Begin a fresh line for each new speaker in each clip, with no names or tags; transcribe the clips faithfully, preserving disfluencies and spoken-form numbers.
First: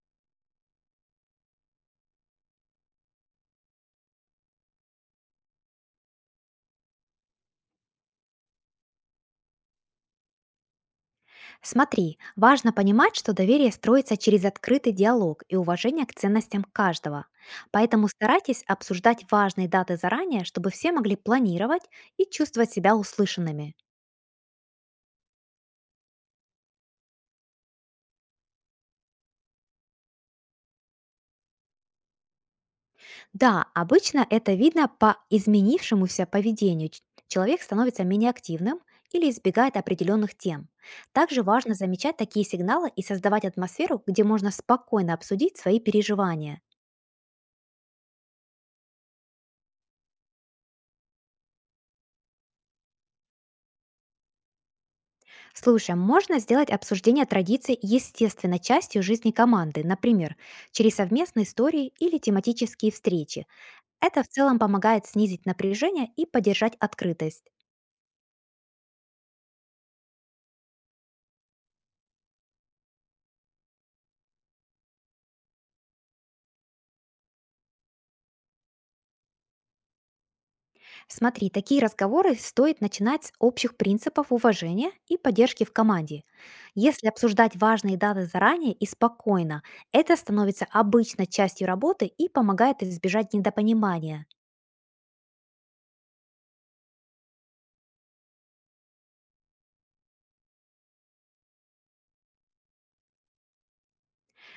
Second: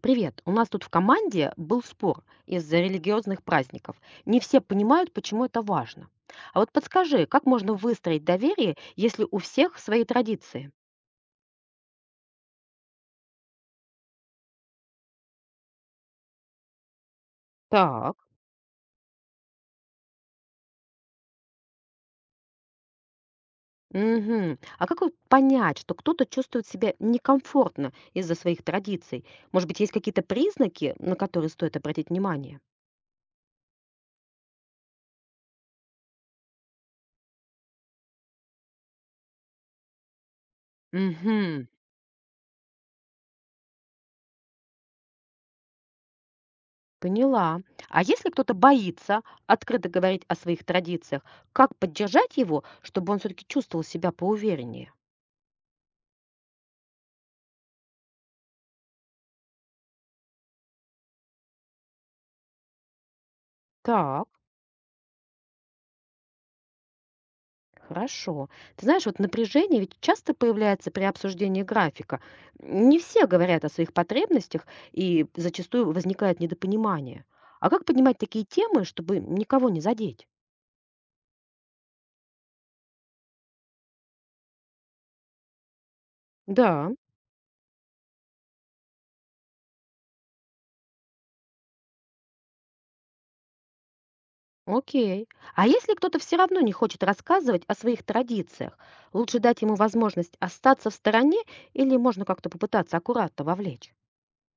Привет. У нас тут в команде был спор из-за религиозных праздников. Не все понимают, почему это важно. А вот подскажи, как можно выстроить доверие, если у всех свои традиции?
Смотри, важно понимать, что доверие строится через открытый диалог и уважение к ценностям каждого. Поэтому
Так,
старайтесь обсуждать важные даты заранее, чтобы все могли планировать и чувствовать себя услышанными.
угу. А как вот понять, что кто-то чувствует себя некомфортно из-за своих традиций? Может быть, есть какие-то признаки, на которые стоит обратить внимание?
Да, обычно это видно по изменившемуся поведению. Ч- Человек становится менее активным или избегает определенных тем. Также
Угу.
важно замечать такие сигналы и создавать атмосферу, где можно спокойно обсудить свои переживания.
Поняла. А если кто-то боится открыто говорить о своих традициях, как поддержать его, чтобы он все-таки чувствовал себя поувереннее?
Слушай, а можно сделать обсуждение традиций естественно частью жизни команды, например, через совместные истории или тематические встречи. Это в
Так,
целом помогает снизить напряжение и поддержать открытость.
хорошо. Ты знаешь, вот напряжение ведь часто появляется при обсуждении графика. Не все говорят о своих потребностях, и зачастую возникает недопонимание. А как поднимать такие темы, чтобы никого не задеть?
Смотри, такие разговоры стоит начинать с общих принципов уважения и поддержки в команде.
Да,
Если обсуждать важные даты заранее и спокойно, это становится обычной частью работы и помогает избежать недопонимания.
окей. А если кто-то все равно не хочет рассказывать о своих традициях, лучше дать ему возможность остаться в стороне или можно как-то попытаться аккуратно вовлечь?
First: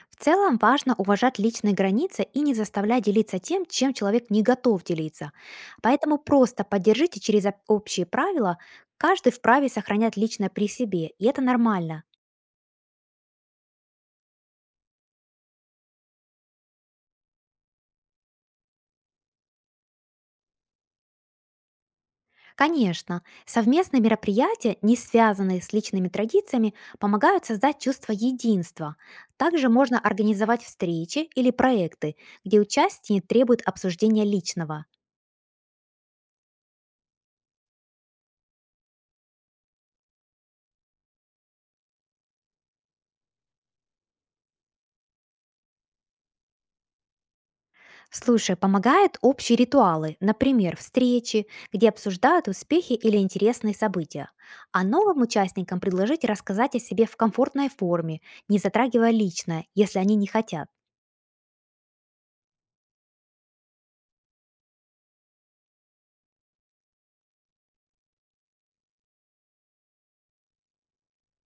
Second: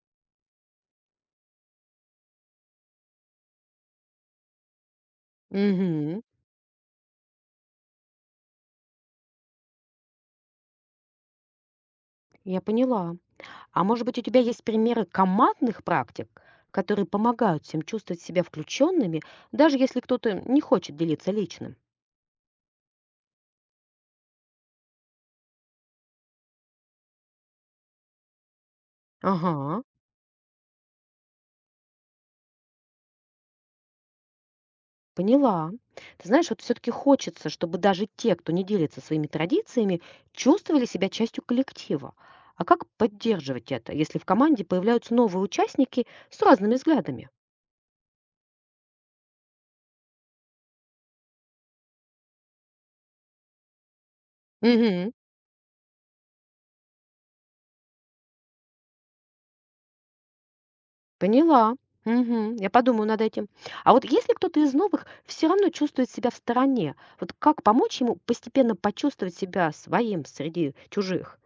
В целом важно уважать личные границы и не заставлять делиться тем, чем человек не готов делиться. Поэтому
Угу,
просто поддержите через об- общие правила. Каждый вправе сохранять личное при себе, и это нормально.
я поняла. А может быть, у тебя есть примеры командных практик, которые помогают всем чувствовать себя включенными, даже если кто-то не хочет делиться личным?
Конечно, совместные мероприятия, не связанные с личными традициями, помогают создать чувство единства. Также
Ага,
можно организовать встречи или проекты, где участие требует обсуждения личного.
поняла. Ты знаешь, вот все-таки хочется, чтобы даже те, кто не делится своими традициями, чувствовали себя частью коллектива. А как поддерживать это, если в команде появляются новые участники с разными взглядами?
Слушай, помогают общие ритуалы, например, встречи, где обсуждают успехи или интересные события. А
Мгм.
новым участникам предложить рассказать о себе в комфортной форме, не затрагивая личное, если они не хотят.
Поняла. Мгм. Я подумаю над этим. А вот если кто-то из новых все равно чувствует себя в стороне, вот как помочь ему постепенно почувствовать себя своим среди чужих?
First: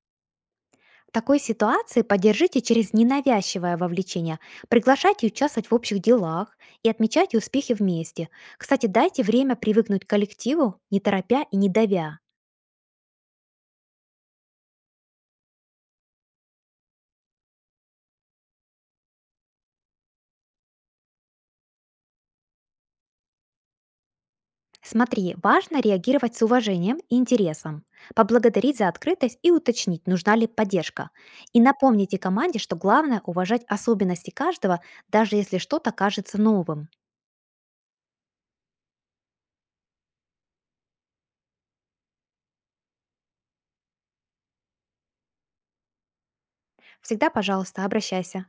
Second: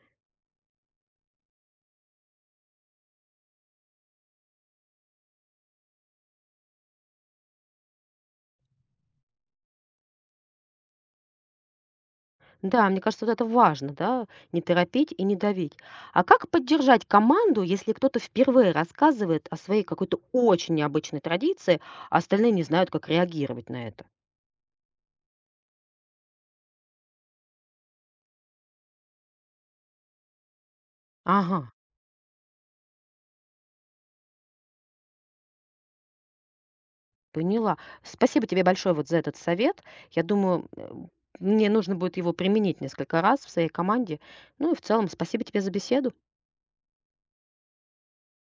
В такой ситуации поддержите через ненавязчивое вовлечение, приглашайте участвовать в общих делах и отмечайте успехи вместе. Кстати, дайте время привыкнуть к коллективу, не торопя и не давя.
Да, мне кажется, вот это важно, да, не торопить и не давить. А как поддержать команду, если кто-то впервые рассказывает о своей какой-то очень необычной традиции, а остальные не знают, как реагировать на это?
Смотри, важно реагировать с уважением и интересом, поблагодарить за открытость и уточнить, нужна ли поддержка. И
Ага.
напомните команде, что главное уважать особенности каждого, даже если что-то кажется новым.
Поняла. Спасибо тебе большое вот за этот совет. Я думаю, м, мне нужно будет его применить несколько раз в своей команде. Ну и в целом спасибо тебе за беседу.
Всегда, пожалуйста, обращайся.